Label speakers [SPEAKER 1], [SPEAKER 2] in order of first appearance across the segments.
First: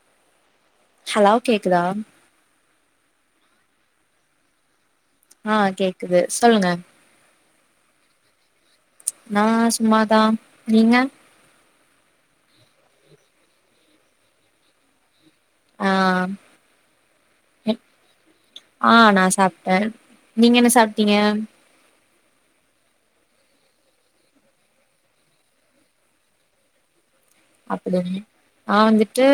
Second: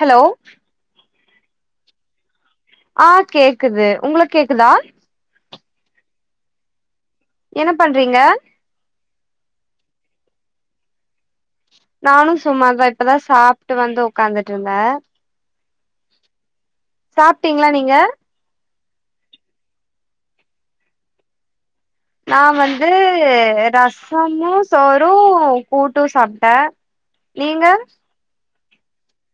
[SPEAKER 1] hello
[SPEAKER 2] hello கேக்குதா
[SPEAKER 1] ஆ கேக்குது உங்களுக்கு கேக்குதா
[SPEAKER 2] ஆ கேக்குது சொல்லுங்க
[SPEAKER 1] என்ன பண்றீங்க
[SPEAKER 2] நான் சும்மாதான் நீங்க
[SPEAKER 1] நானும் சும்மாதான் இப்பதான் சாப்ட்டு வந்து உக்காந்துட்ருந்தேன்
[SPEAKER 2] ஆ
[SPEAKER 1] சாப்ட்டீங்களா
[SPEAKER 2] என்
[SPEAKER 1] நீங்க
[SPEAKER 2] ஆ நான் சாப்ட்டேன் நீங்க என்ன சாப்ட்டீங்க
[SPEAKER 1] நான் வந்து ரசமும் சோறும் கூட்டும் சாப்ட்டேன்
[SPEAKER 2] அப்டிங் நான் வந்துட்டு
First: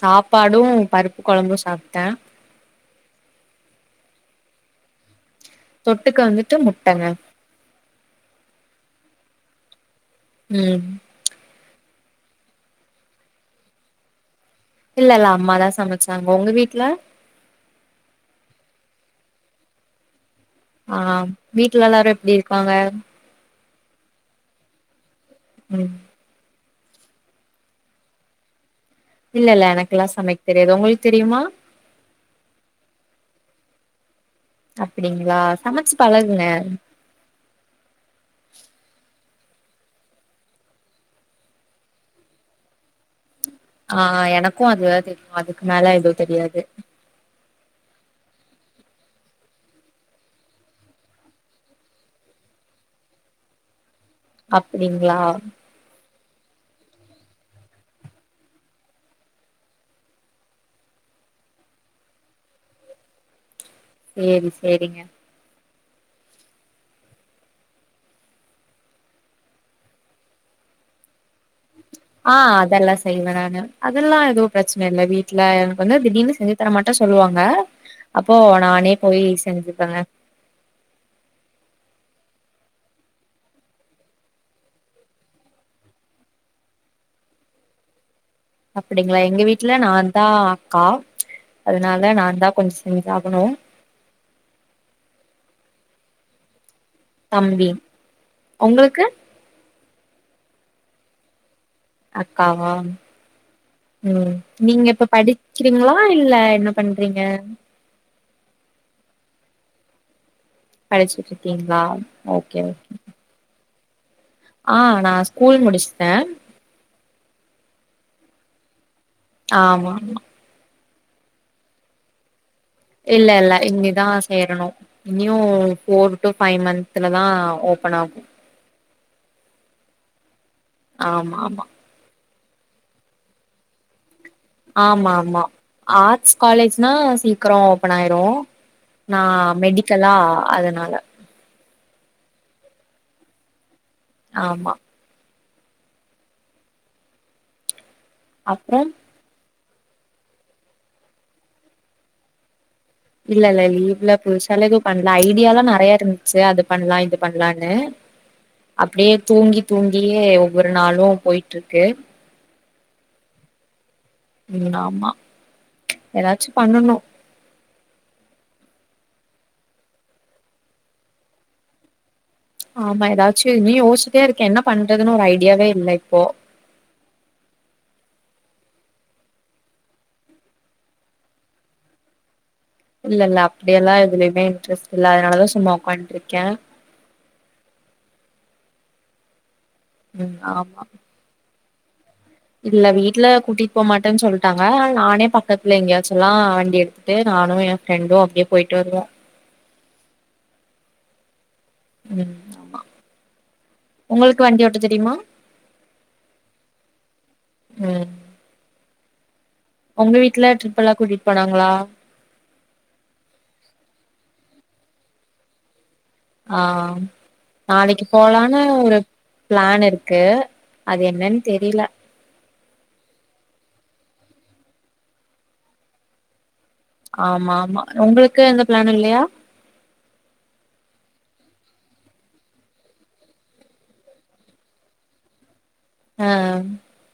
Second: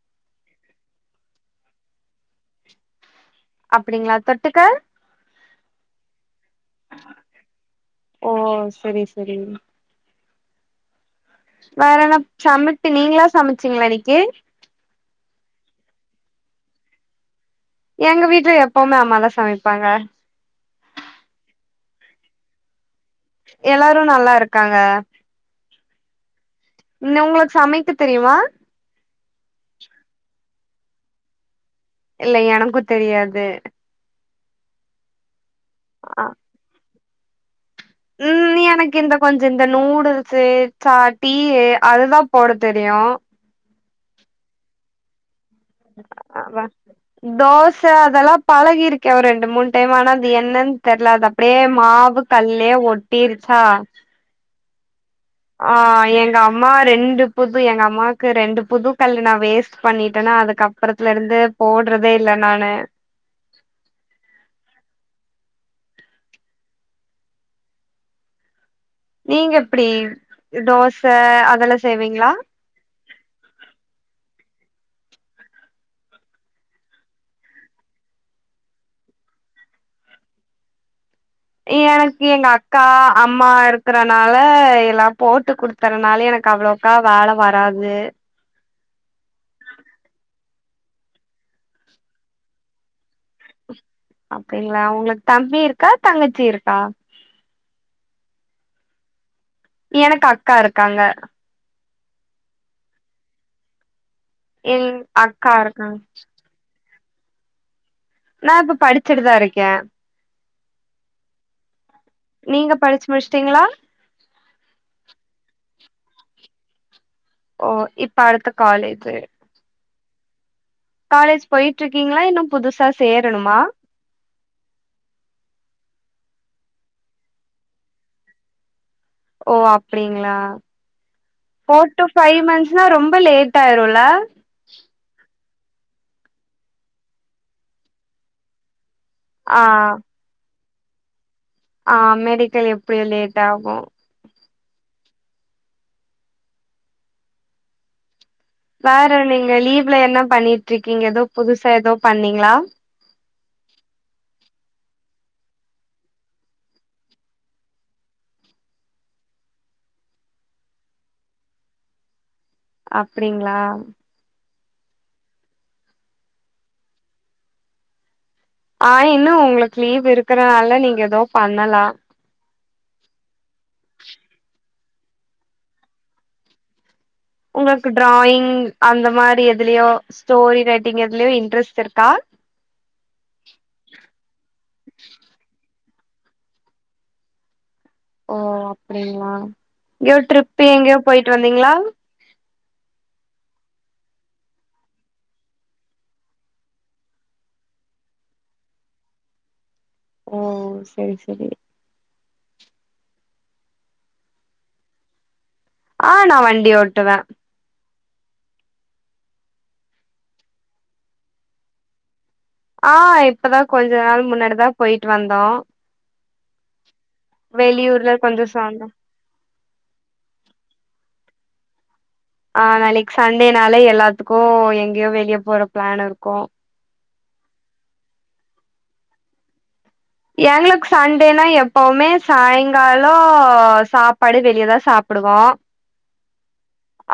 [SPEAKER 2] சாப்பாடும் பருப்பு கொழம்பும் சாப்ட்டேன்
[SPEAKER 1] அப்டிங்களா தொட்டுக்க
[SPEAKER 2] தொட்டுக்க வந்துட்டு முட்டங்க
[SPEAKER 1] ஓ செரி செரி
[SPEAKER 2] ம்
[SPEAKER 1] வேற என்ன சமப்பி நீங்களா சமச்சீங்களா இன்னிக்கி
[SPEAKER 2] இல்ல இல்ல அம்மாதான் சமச்சாங்க உங்க வீட்ல
[SPEAKER 1] எங்க வீட்ல எப்பவுமே அம்மாதான் சமைப்பாங்க
[SPEAKER 2] ஆ வீட்ல எல்லாரும் எப்டி இருக்காங்க
[SPEAKER 1] எல்லாரும் நல்லா இருக்காங்க
[SPEAKER 2] ம்
[SPEAKER 1] ம் உங்களுக்கு சமைக்க தெரியுமா
[SPEAKER 2] இல்லல்ல எனக்கெல்லா சமைக் தெரியாது உங்களுக்கு தெரியுமா
[SPEAKER 1] இல்ல எனக்குத் தெரியாது
[SPEAKER 2] அப்டிங்ளா சமைச்சு
[SPEAKER 1] ஆ
[SPEAKER 2] பழகுங்க
[SPEAKER 1] ம் நீ எனக்கு இந்த கொஞ்ச இந்த நூடுல்ஸ்ஸு சா டீ அதுதா போட தெரியு
[SPEAKER 2] ஆ எனக்கும் அது தா தெரியு அதுக்கு மேல எதுவு தெரியாது
[SPEAKER 1] அதா தோச அதெல்லாம் பழகிருக்கே ஒரு ரெண்டு மூணு டைம் ஆனா அந்த என்னன் தெர்ல அது அப் படியே மாவு கல்லே ஒட்டிருச்சா
[SPEAKER 2] அப்டிங்ளா
[SPEAKER 1] ஆ எங்கம்மா ரெண்டு புது எங்க அம்மாக்கு ரெண்டு புது கல்லு நா வேஸ்ட் பண்ணிட்டனா அதுக்கப் பறத்துலருந்து போட்றதே இல்ல நானு
[SPEAKER 2] சேரி சேரிங்க
[SPEAKER 1] நீங்க எப்டி தோச அதெல்லா செய்வீங்களா
[SPEAKER 2] ஆ அதெல்லா செய்வே நானு அதெல்லா எதுவு பிரச்சன இல்ல வீட்ல எனக்கு வந்து திடீர்னு செஞ்சி தர மாட்டே சொல்லுவாங்க அப்போ நானே போயி செஞ்சிப்பங்க
[SPEAKER 1] எனக்கு எங்க அக்கா அம்மா இருக்கறனால எல்லா போட்டு குடுத் தறனாலே எனக்கு அவ்ளோக்கா வேல வராது
[SPEAKER 2] அப்டிங்ளா எங்க வீட்ல நாந்தா அக்கா அதனால நாந்தா கொஞ்சோ செஞ்சாகணு
[SPEAKER 1] அப்டிங்ளா உங்களுக்கு தம்பி இருக்கா தங்கச்சி இருக்கா
[SPEAKER 2] தம்பி உங்ளுக்கு
[SPEAKER 1] எனக்கு அக்கா இருக்காங்க
[SPEAKER 2] அக்காவா ம் நீங்க
[SPEAKER 1] எங்
[SPEAKER 2] இப்ப
[SPEAKER 1] அக்கா
[SPEAKER 2] படிக்கிறீங்ளா
[SPEAKER 1] இருக்காங்க
[SPEAKER 2] இல்ல என்ன பண்றீங்க
[SPEAKER 1] நா இப்ப படிச்சிட்டுதா இருக்கே
[SPEAKER 2] படிச்சிட்ருக்கீங்ளா
[SPEAKER 1] நீங்க படிச்சி முடிச்சிட்டீங்ளா
[SPEAKER 2] ஆ நா ஸ்கூல் முடிச்சிட்டே
[SPEAKER 1] ஓ இப்ப அடுத்த காலேஜு
[SPEAKER 2] ஆமாமா
[SPEAKER 1] காலேஜ் போயிட்ருக்கீங்ளா இன்னு புதுசா
[SPEAKER 2] இல்லல்ல
[SPEAKER 1] சேரணுமா
[SPEAKER 2] இனிமே தா சேரணு இன்னியு போர் டு ஃபை மந்த்ல தா ஓப்பனாகு
[SPEAKER 1] ஓ அப்டிங்ளா
[SPEAKER 2] ஆமாமா
[SPEAKER 1] ஃபோர் டு ஃபை மந்த்ஸ்னா ரொம்ப லேட்டாயிருல்ல
[SPEAKER 2] ஆமாமா ஆர்ட்ஸ் காலேஜ்னா சீக்கிரோ ஓபனாயிரு நா
[SPEAKER 1] ஆ
[SPEAKER 2] மெடிக்கலா அதனால
[SPEAKER 1] ஆ மெடிக்கல் எப்டியு லேட்டாகு
[SPEAKER 2] ஆமா அப்றம்
[SPEAKER 1] செர் நீங்க லீவ்ல என்னா பண்ணிட்ருக்கீங்க எதோ புதுசா எதோ பண்ணீங்ளா
[SPEAKER 2] இல்லல்ல லீவ்ள புதுசால எது பண்ல ஐடியாலா நெறைய இருந்துச்சி அது பண்லா இது பண்லான்னு அப்டியே தூங்கி தூங்கியே ஒவ்வொரு நாளு போய்ட்ருக்கு
[SPEAKER 1] அப்டிங்ளா
[SPEAKER 2] ம் ஆமா ஏதாச்சு பண்ணணும்
[SPEAKER 1] ஆ இன்னும் உங்களுக்கு லீவ் இருக்கறனால நீங்க ஏதோ பண்ணலாம்
[SPEAKER 2] ஆமா ஏதாச்சும் இனியும் யோசிச்சிட்டே இருக்கே என்ன பண்றதுன்னு ஒரு ஐடியாவே இல்ல இப்போ
[SPEAKER 1] உங்களுக்கு ட்ராயிங் அந்த மாரி எதுலயோ ஸ்டோரி ரைட்டிங் எதுலயோ இன்ட்ரெஸ்ட் இருக்கா
[SPEAKER 2] இல்ல இல்ல அப்படியெல்லா எதுலயுமே இன்ட்ரெஸ்ட் இல்ல அதனாலதான் சும்மா ஒக்கான்ட்டு இருக்கேன்
[SPEAKER 1] ஓ அப்டிங்களா நியூ
[SPEAKER 2] ம்
[SPEAKER 1] ட்ரிப்
[SPEAKER 2] ஆமா
[SPEAKER 1] எங்கேயோ போயிட்டு வந்தீங்களா
[SPEAKER 2] இல்ல வீட்டு்ல கூட்டிட்டு போக மாட்டேன்னு சொல்லிட்டாங்க நானே பக்கத்துல எங்கயாச்சு எல்லா வண்டி எடுத்து ட்டு நானு என் ஃப்ரெண்டும் அப்படியே போய்ட்டு வருவோம்
[SPEAKER 1] ஓ சேரி சேரி
[SPEAKER 2] ம் ஆமா உங்களுக்கு வண்டி ஓட்ட தெரியுமா
[SPEAKER 1] ஆ நா வண்டி ஓட்டுவேன்
[SPEAKER 2] ஒங்க வீட்டுல ட்ரிப் எல்லாம் கூட்டிட்டு போனாங்களா
[SPEAKER 1] ஆ இப்பதா கொஞ்ச நாள் முன்னாடிதான் போயிட்டு வந்தோம்
[SPEAKER 2] ஆ நாளைக்கு
[SPEAKER 1] வெளியூர்ல கொஞ்ச
[SPEAKER 2] போலான்னு
[SPEAKER 1] சொந்தோ
[SPEAKER 2] ஒரு பிளான் இருக்கு அது என்னன்னு தெரியல
[SPEAKER 1] ஆ நாளைக்கு சண்டேனால எல்லாத்துக்கு எங்கேயோ வெளியே போற பிளான் இருக்கும்
[SPEAKER 2] ஆமா ஆமா உங்களுக்கு எந்த பிளான் இல்லயா
[SPEAKER 1] எங்களுக்கு சண்டேனா எப்பவுமே சாய்ங்காலோ சாப்பாடு வெளியதா சாப்டுவோம்
[SPEAKER 2] ஆ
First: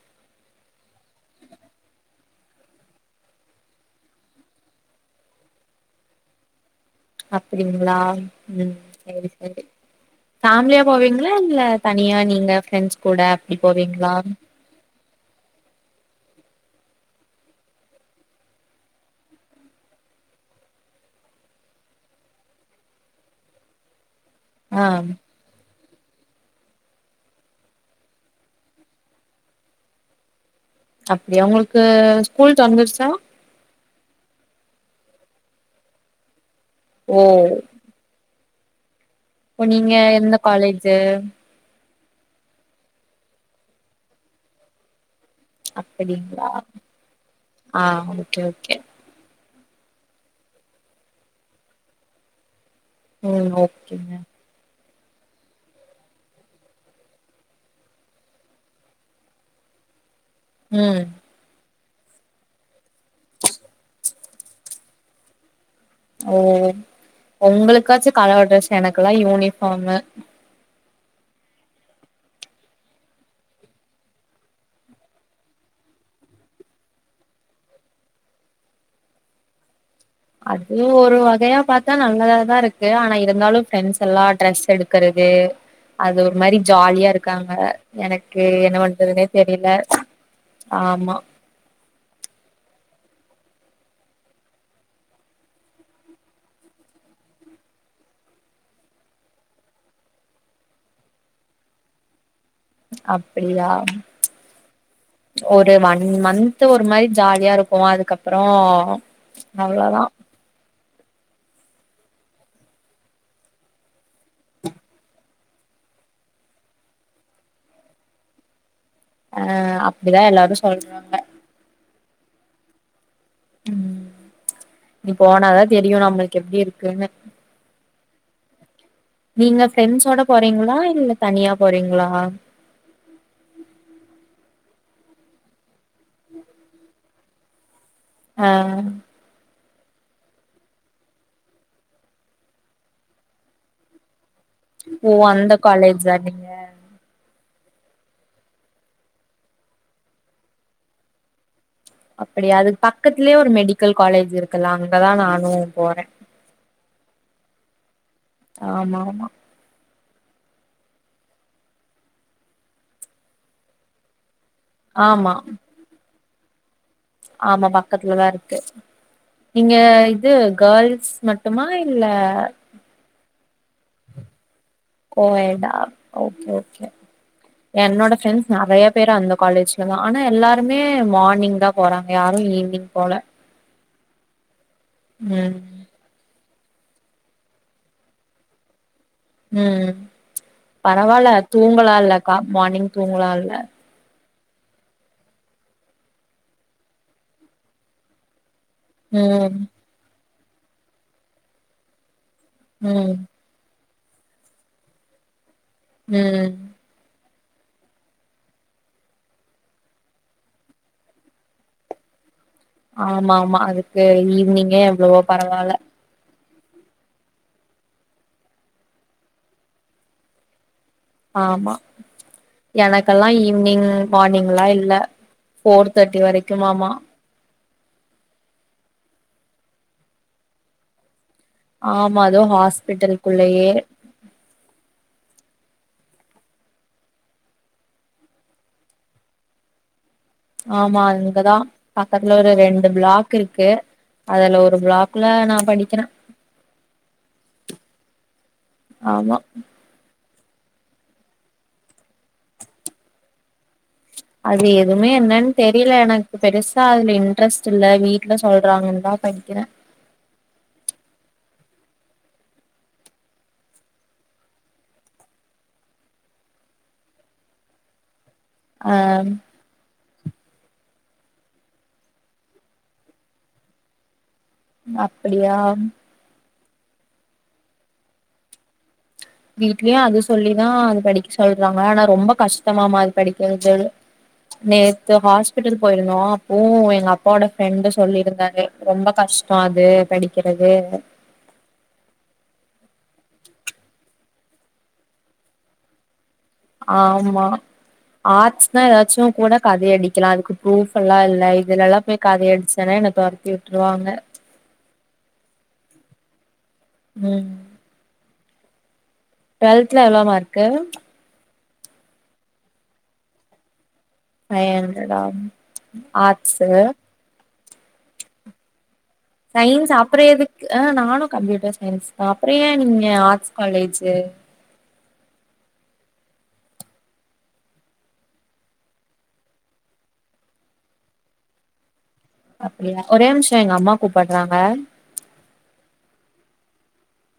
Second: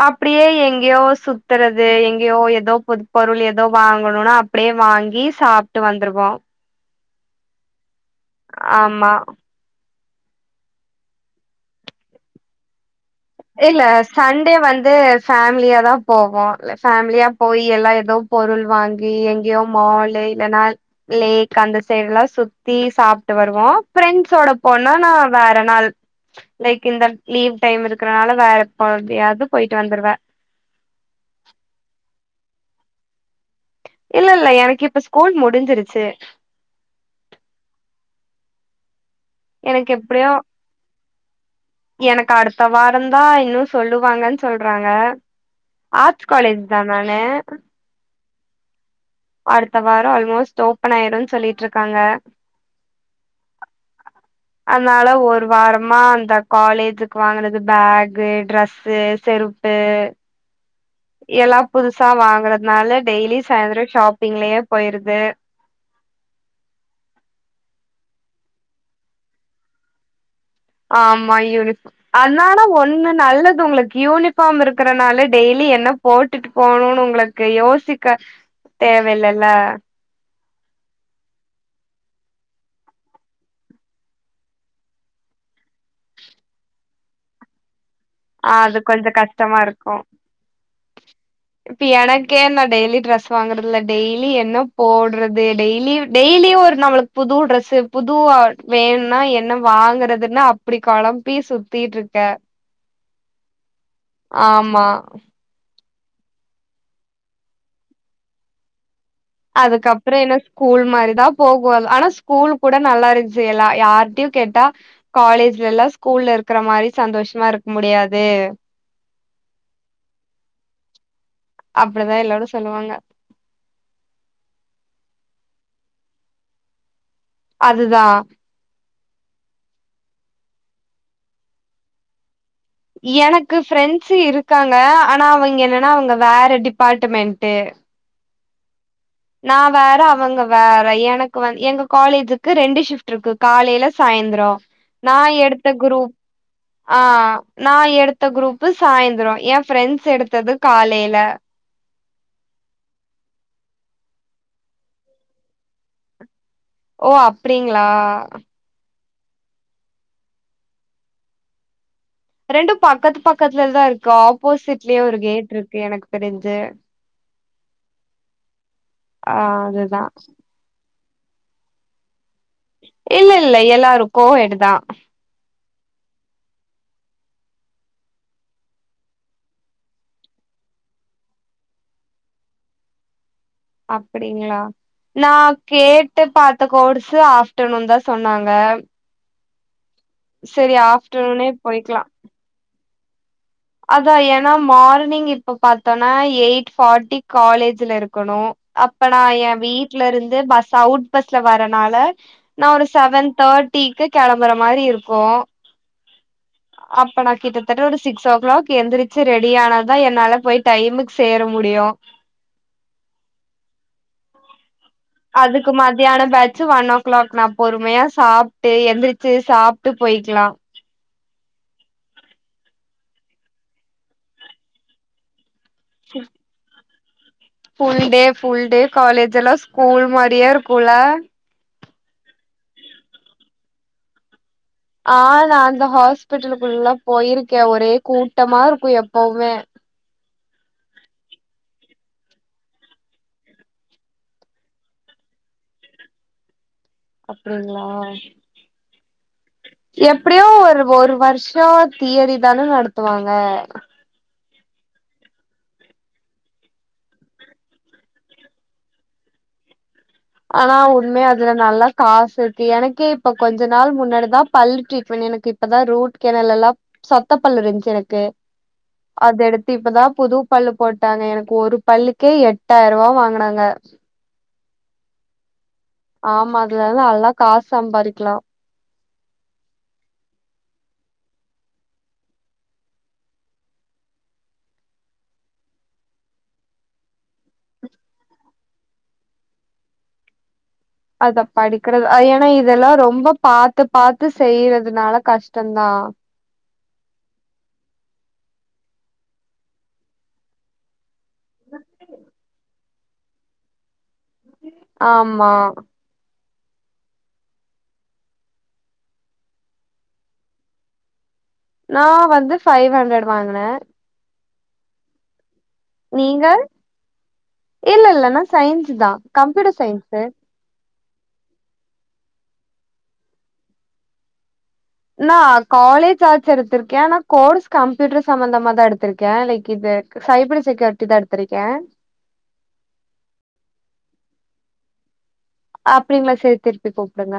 [SPEAKER 1] அப்டியே எங்கேயோ சுத்துறது எங்கேயோ ஏதோ பொ பொருள் ஏதோ வாங்கணுன்னா அப்டியே வாங்கி சாப்ட்டு வந்துருவோம்
[SPEAKER 2] அப்படிங்களா ம்
[SPEAKER 1] ஆமா
[SPEAKER 2] சேரி சேரி ஃபேமிலியா போவீங்களா இல்ல தனியா நீங்க ப்ரெண்ட்ஸ்
[SPEAKER 1] இல்ல சண்டே வந்து ஃபேமிலியாதா போவோம் ஃபேமிலியா போய் எல்லா ஏதோ பொருள் வாங்கி எங்கேயோ மால்லை இல்லனால் லேக் அந்த சைடு எல்லா சுத்தி சாப்ட்டு வருவோம் பிரெண்ட்ஸோட
[SPEAKER 2] ஆ
[SPEAKER 1] போனா நான் வேற நாள் லைக் இந்த லீவ் டைம் இருக் [unintelligible] வேற எப்படியாவது போயிட்டு வந்துருவே
[SPEAKER 2] அப்டியா உங்களுக்கு ஸ்கூல் தெறந்துருச்சா
[SPEAKER 1] இல்ல இல்ல எனக்கு இப்ப ஸ்கூல் முடிஞ்சிருச்சு
[SPEAKER 2] ஓ இப்ப நீங்க
[SPEAKER 1] எனக்கு எப்டியு
[SPEAKER 2] எந்த காலேஜு
[SPEAKER 1] எனக்கு அடுத்த வாரம் தா இன்னும் சொல்லுவாங்கன்னு சொல்றாங்க ஆர்ட்ஸ்
[SPEAKER 2] அப்டிங்களா
[SPEAKER 1] காலேஜ் தா நானு
[SPEAKER 2] ஆ ஓகே ஓகே
[SPEAKER 1] அடுத்த வாரம் ஆல்மோஸ்ட் ஓபன் ஆயிரும்ன்னு சொல்லிட்டு இருக்காங்க
[SPEAKER 2] ம் ஓகேங்க
[SPEAKER 1] அதனால ஒரு வாரமா அந்த காலேஜ்க்கு வாங்குனது பேஃகு ட்ரெஸ்ஸு செருப் [unintelligible]
[SPEAKER 2] ம்
[SPEAKER 1] எல்லா புதுசா வாங்கறதுனால டெய்லி சாய்ந்தரம் ஷாப்பிங்லயே போய்ருது
[SPEAKER 2] ஓ ஒங்களுக்காச்சு கலர் ட்ரெஸ் எனக்கெல்லா யூனிஃபார்மு
[SPEAKER 1] ஆமா யூனிஃப் அதனால ஒண்ணு நல்லது உங்களுக்கு யூனிஃபார்ம் இருக்கறனால டெய்லி என்ன போட்டுட்டு போனுனு உங்ளக்கு யோசிக்க தேவ் இல்லல்ல
[SPEAKER 2] அதூ ஒரு வகையா பாத்தா நல்லதா தா இருக்கு ஆனா இருந்தாலு ஃப்ரெண்ஸ் எல்லா ட்ரஸ் எடுக்கறதே அது ஒர் மாரி ஜாலியா இருக்காங்க எனக்கு என்ன
[SPEAKER 1] அது கொஞ்சோ
[SPEAKER 2] வண்றதுன்னே
[SPEAKER 1] கஷ்டமா
[SPEAKER 2] தெரில ஆமா
[SPEAKER 1] இப்பு எனக்கே நா டெய்லி ட்ரஸ் வாங்குறதில்ல டெய்லி என்ன போட்றதே டெய்லிவ் டெய்லியு ஓர் நம்மளுக் புது ட்ரஸ்ஸு புது ஆட் வேண்னா என்ன வாங்கறதுன்னு அப்டி கொழம்ப்பி சுத்திட்ருக்க
[SPEAKER 2] அப்பிடியா ஹுஹு
[SPEAKER 1] ஆமா
[SPEAKER 2] ஒரு வன் மந்த்து ஒரு மாய் ஜாலியா இருக்கு அதுக்கப்றோ
[SPEAKER 1] அதுக்கப்ற எனஸ் கூல் மாரிதா போகுல் ஆனா ஸ்கூல் கூட நல்லா இருந்ச்சி எலா யார்ட்யு கேட்டா காலேஜ்லல்லா ஸ்கூல்ல இருக்ற மாரி சந்தோஷமா இருக் முடியாதே
[SPEAKER 2] அ அப்டிதா எல்லாரு சொல்றாங்க
[SPEAKER 1] அப்டுதா எல்லாரு சொல்லுவாங்க
[SPEAKER 2] ம் இது போனாதா தெரியு நம்மள்க்கு எப்டி இருக்குன்னு
[SPEAKER 1] அதுதா
[SPEAKER 2] நீங்க ஃப்ரெண்ஸோட போறீங்ளா இல்ல தனியா போறீங்ளா
[SPEAKER 1] எனக்கு ஃரெண்ஸு இருக்காங்க ஆனா அவிங்க என்னன்னா அவங்க வேற டிபாட்டுமெண்ட்டு
[SPEAKER 2] ஆ
[SPEAKER 1] நா வேற அவங்க வேற எனக்கு வந் எங்க காலேஜுக்கு ரெண்டு ஷிஃப்ட்ருக்கு காலைல சாய்ந்ரோ
[SPEAKER 2] ஓ
[SPEAKER 1] நா
[SPEAKER 2] அந்த
[SPEAKER 1] எடுத்த க்ரூப்
[SPEAKER 2] காலேஜா நீங்க
[SPEAKER 1] ஆ நா எடுத்த க்ரூப்பு சாய்ந்த்ரோ ஏ ஃரெண்ட்ஸ் எடுத்தது காலைல
[SPEAKER 2] அப்பிடியா அதுக் பக்கத்துலே ஒரு மெடிக்கல் காலேஜ் இருக்கல்லா அங்கதா நானு போறே
[SPEAKER 1] ஓ அப்டிங்ளா
[SPEAKER 2] ஆமா ஆமா
[SPEAKER 1] ரெண்டு பக்கத்து பக்கத்துல்தா இருக்கு ஆப்போசிட்லே ஒரு
[SPEAKER 2] ஆமா
[SPEAKER 1] கேட்ருக்கு எனக் தெரிஞ்சே
[SPEAKER 2] ஆமா பக்கத்துலதா இருக்கு
[SPEAKER 1] ஆ
[SPEAKER 2] நீங்க
[SPEAKER 1] அதுதா
[SPEAKER 2] இது கல்ஸ் மட்டுமா இல்ல
[SPEAKER 1] இல்ல இல்ல எல்லாரு கோஹெட்டுதா
[SPEAKER 2] கோயேடா ஓகே ஓகே என்னோட ஃப்ரெண்ஸ் நறையா பேர் அந்த காலேஜ்லதா ஆனா எல்லாருமே மானிங்தா போறாங்க யாரு ஈவ்னிங் போல
[SPEAKER 1] அப்பிடிங்ளா நா
[SPEAKER 2] ம்
[SPEAKER 1] கேட் ட்டு பாத்த கோர்சு ஆஃப்டநூன்தா சொன்னாங்க
[SPEAKER 2] ம்
[SPEAKER 1] செரி
[SPEAKER 2] பரவால்ல
[SPEAKER 1] ஆஃப்டர்நூனே போய்க்கலா
[SPEAKER 2] தூங்கலால்லக்கா மானிங் தூங்லால்ல
[SPEAKER 1] அதா ஏனா மார்னிங் இப்பு பாத்தோனா எய்ட் ஃபாட்டி காலேஜ்ல இருக்குணு அப்படா ஏ
[SPEAKER 2] ம்
[SPEAKER 1] வீட்லருந்து பஸ் அவ்ட் பஸ்ல வரனால நா ஒரு
[SPEAKER 2] ம்
[SPEAKER 1] செவன் தாட்டிக்கு கெளம்புற மாரி இருக்கு
[SPEAKER 2] ம்
[SPEAKER 1] அப்ப நா கிட்டத்தட்ட ஒரு சிக்ஸ் ஸோ க்ளாக் எந்திரிச்சி ரெடி ஆனாதா என்னால போய் டைமுக் சேர முடியு
[SPEAKER 2] ஆமா ஆமா அதுக்கு ஈவ்னிங்கேம்
[SPEAKER 1] அதுக்கு மாத் தியான பேச்சு வன் ஓ க்ளாக் நா பொறுமையா சாப்ட்டு எந்திரிச்சு சாப்ட்டு பொய்க்லா
[SPEAKER 2] ஆமா எனக்கல்லா ஈவ்னிங் மார்னிங்லா இல்ல ஃபோர் தேர்ட்டி வரெக்கும்மாம்மா
[SPEAKER 1] full day full day college எல்லா ஸ்கூல்மாரியே இருக்குல்ல
[SPEAKER 2] ஆமா அதூ ஹாஸ்பிட்டல் குள்ளயே
[SPEAKER 1] ஆ நா அந்த ஹாஸ்பிட்டலுக்குள்ள போயிருக்கே ஒரே கூட்டமா இருக்கு எப்பவ்மே
[SPEAKER 2] ஆமா இங்கதா பக்கத்துல ஒரு ரெண்டு ப்ளாக் இருக்கு அதுல ஒரு ப்ளாக்ல நா படிக்கெற
[SPEAKER 1] அப்டிங்களா
[SPEAKER 2] ஆமா
[SPEAKER 1] எப்பிடியு ஒரு ஒரு வருஷோ தியரிதான நடத்துவாங்க
[SPEAKER 2] அது எதுமே என்னன்னு தெரில எனக்கு பெருசா அதுல இன்ட்ரெஸ்ட் இல்ல வீட்ல சொல்றாங்கன்தா படிக்கெற
[SPEAKER 1] ஆனா உண்மையா அதுல நல்லா காசு எத்தி எனக்கே இப்ப கொஞ்ச நாள் முன்னாடிதா பல் ட்ரீட்மண் எனக்கு இப்பதா ரூட் கேனல்லெல்லா சொத்த பல் இருந்ச்சு எனக்கு அது எடு இப்பதா புது பல்லு போட்டாங்க எனக்கு ஒரு பல்லுக்கே எட்டாயிர்வா வாங்குனாங்க
[SPEAKER 2] அப்பிடியா
[SPEAKER 1] ஆமா அதுல எல்லா நல்லா காஸ் சம்பாரிக்லா
[SPEAKER 2] வீட்லயு அது சொல்லிதா அது படிக் சொல்றாங்க ஆனா ரொம்ப கஷ்டமாம அது படிக்கெறது நேத்து ஹாஸ்பிட்டல் போய்ருந்தோ அப்போ எங்க அப்பா ஓட ஃப்ரெண்டு் சொல்லியிருந்தாரு ரொம்ப கஷ்டோ அது படிக்கெறது அ
[SPEAKER 1] அத படிக்கறது அ எனா இதெல்லா ரொம்ப பாத்து பாத்து செய்றதுனால கஷ்டொந்தா
[SPEAKER 2] ஆமா ஆர்ட்ஸ்னா எதாச்சு கூட கதை அடிக்கலா அதுக்கு ப்ரூஃப் எல்லா இல்ல இதுல எலா போய் கதை அடிச்சன்னா என்ன தொரத்தி விட்ருவாங்க
[SPEAKER 1] ஆமா
[SPEAKER 2] ம் ட்வல்த்ல எவ்ளோ மார்க்கு
[SPEAKER 1] நா வந்து ஃபைவ் ஹண்ட்ரட் வாங்குன
[SPEAKER 2] ஃபை ஹண்ட்ரடா
[SPEAKER 1] நீங்க
[SPEAKER 2] ஆர்ட்ஸு
[SPEAKER 1] இல்ல இல்ல நா சயின்ஸ்சு தா கம்ப்யூட்டர்
[SPEAKER 2] சயின்ஸ் அப்புற
[SPEAKER 1] சயின்ஸ்சு
[SPEAKER 2] எதுக்கு ஆ நானு கம்ப்யூட்டர் சயின்ஸு தா அப்பொற ஏ நீங்க ஆர்ட்ஸ் காலேஜூ
[SPEAKER 1] நா காலேஜ் ஆர்ட்ஸ் எடுத்திருக்க ஆனா கோர்ஸ் கம்ப்யூட்டர் சம்மந்தமா தா எடுத்திருக்க லைக் இது சைபர் செக்யூரிட்டி தா எடுத்திருக்க
[SPEAKER 2] அப்டியா ஒரே நிம்ஷோ எங்க அம்மா கூப்பட்றாங்க
[SPEAKER 1] அப்டிங்களா செர் செர் செர் கூப்பிடுங்க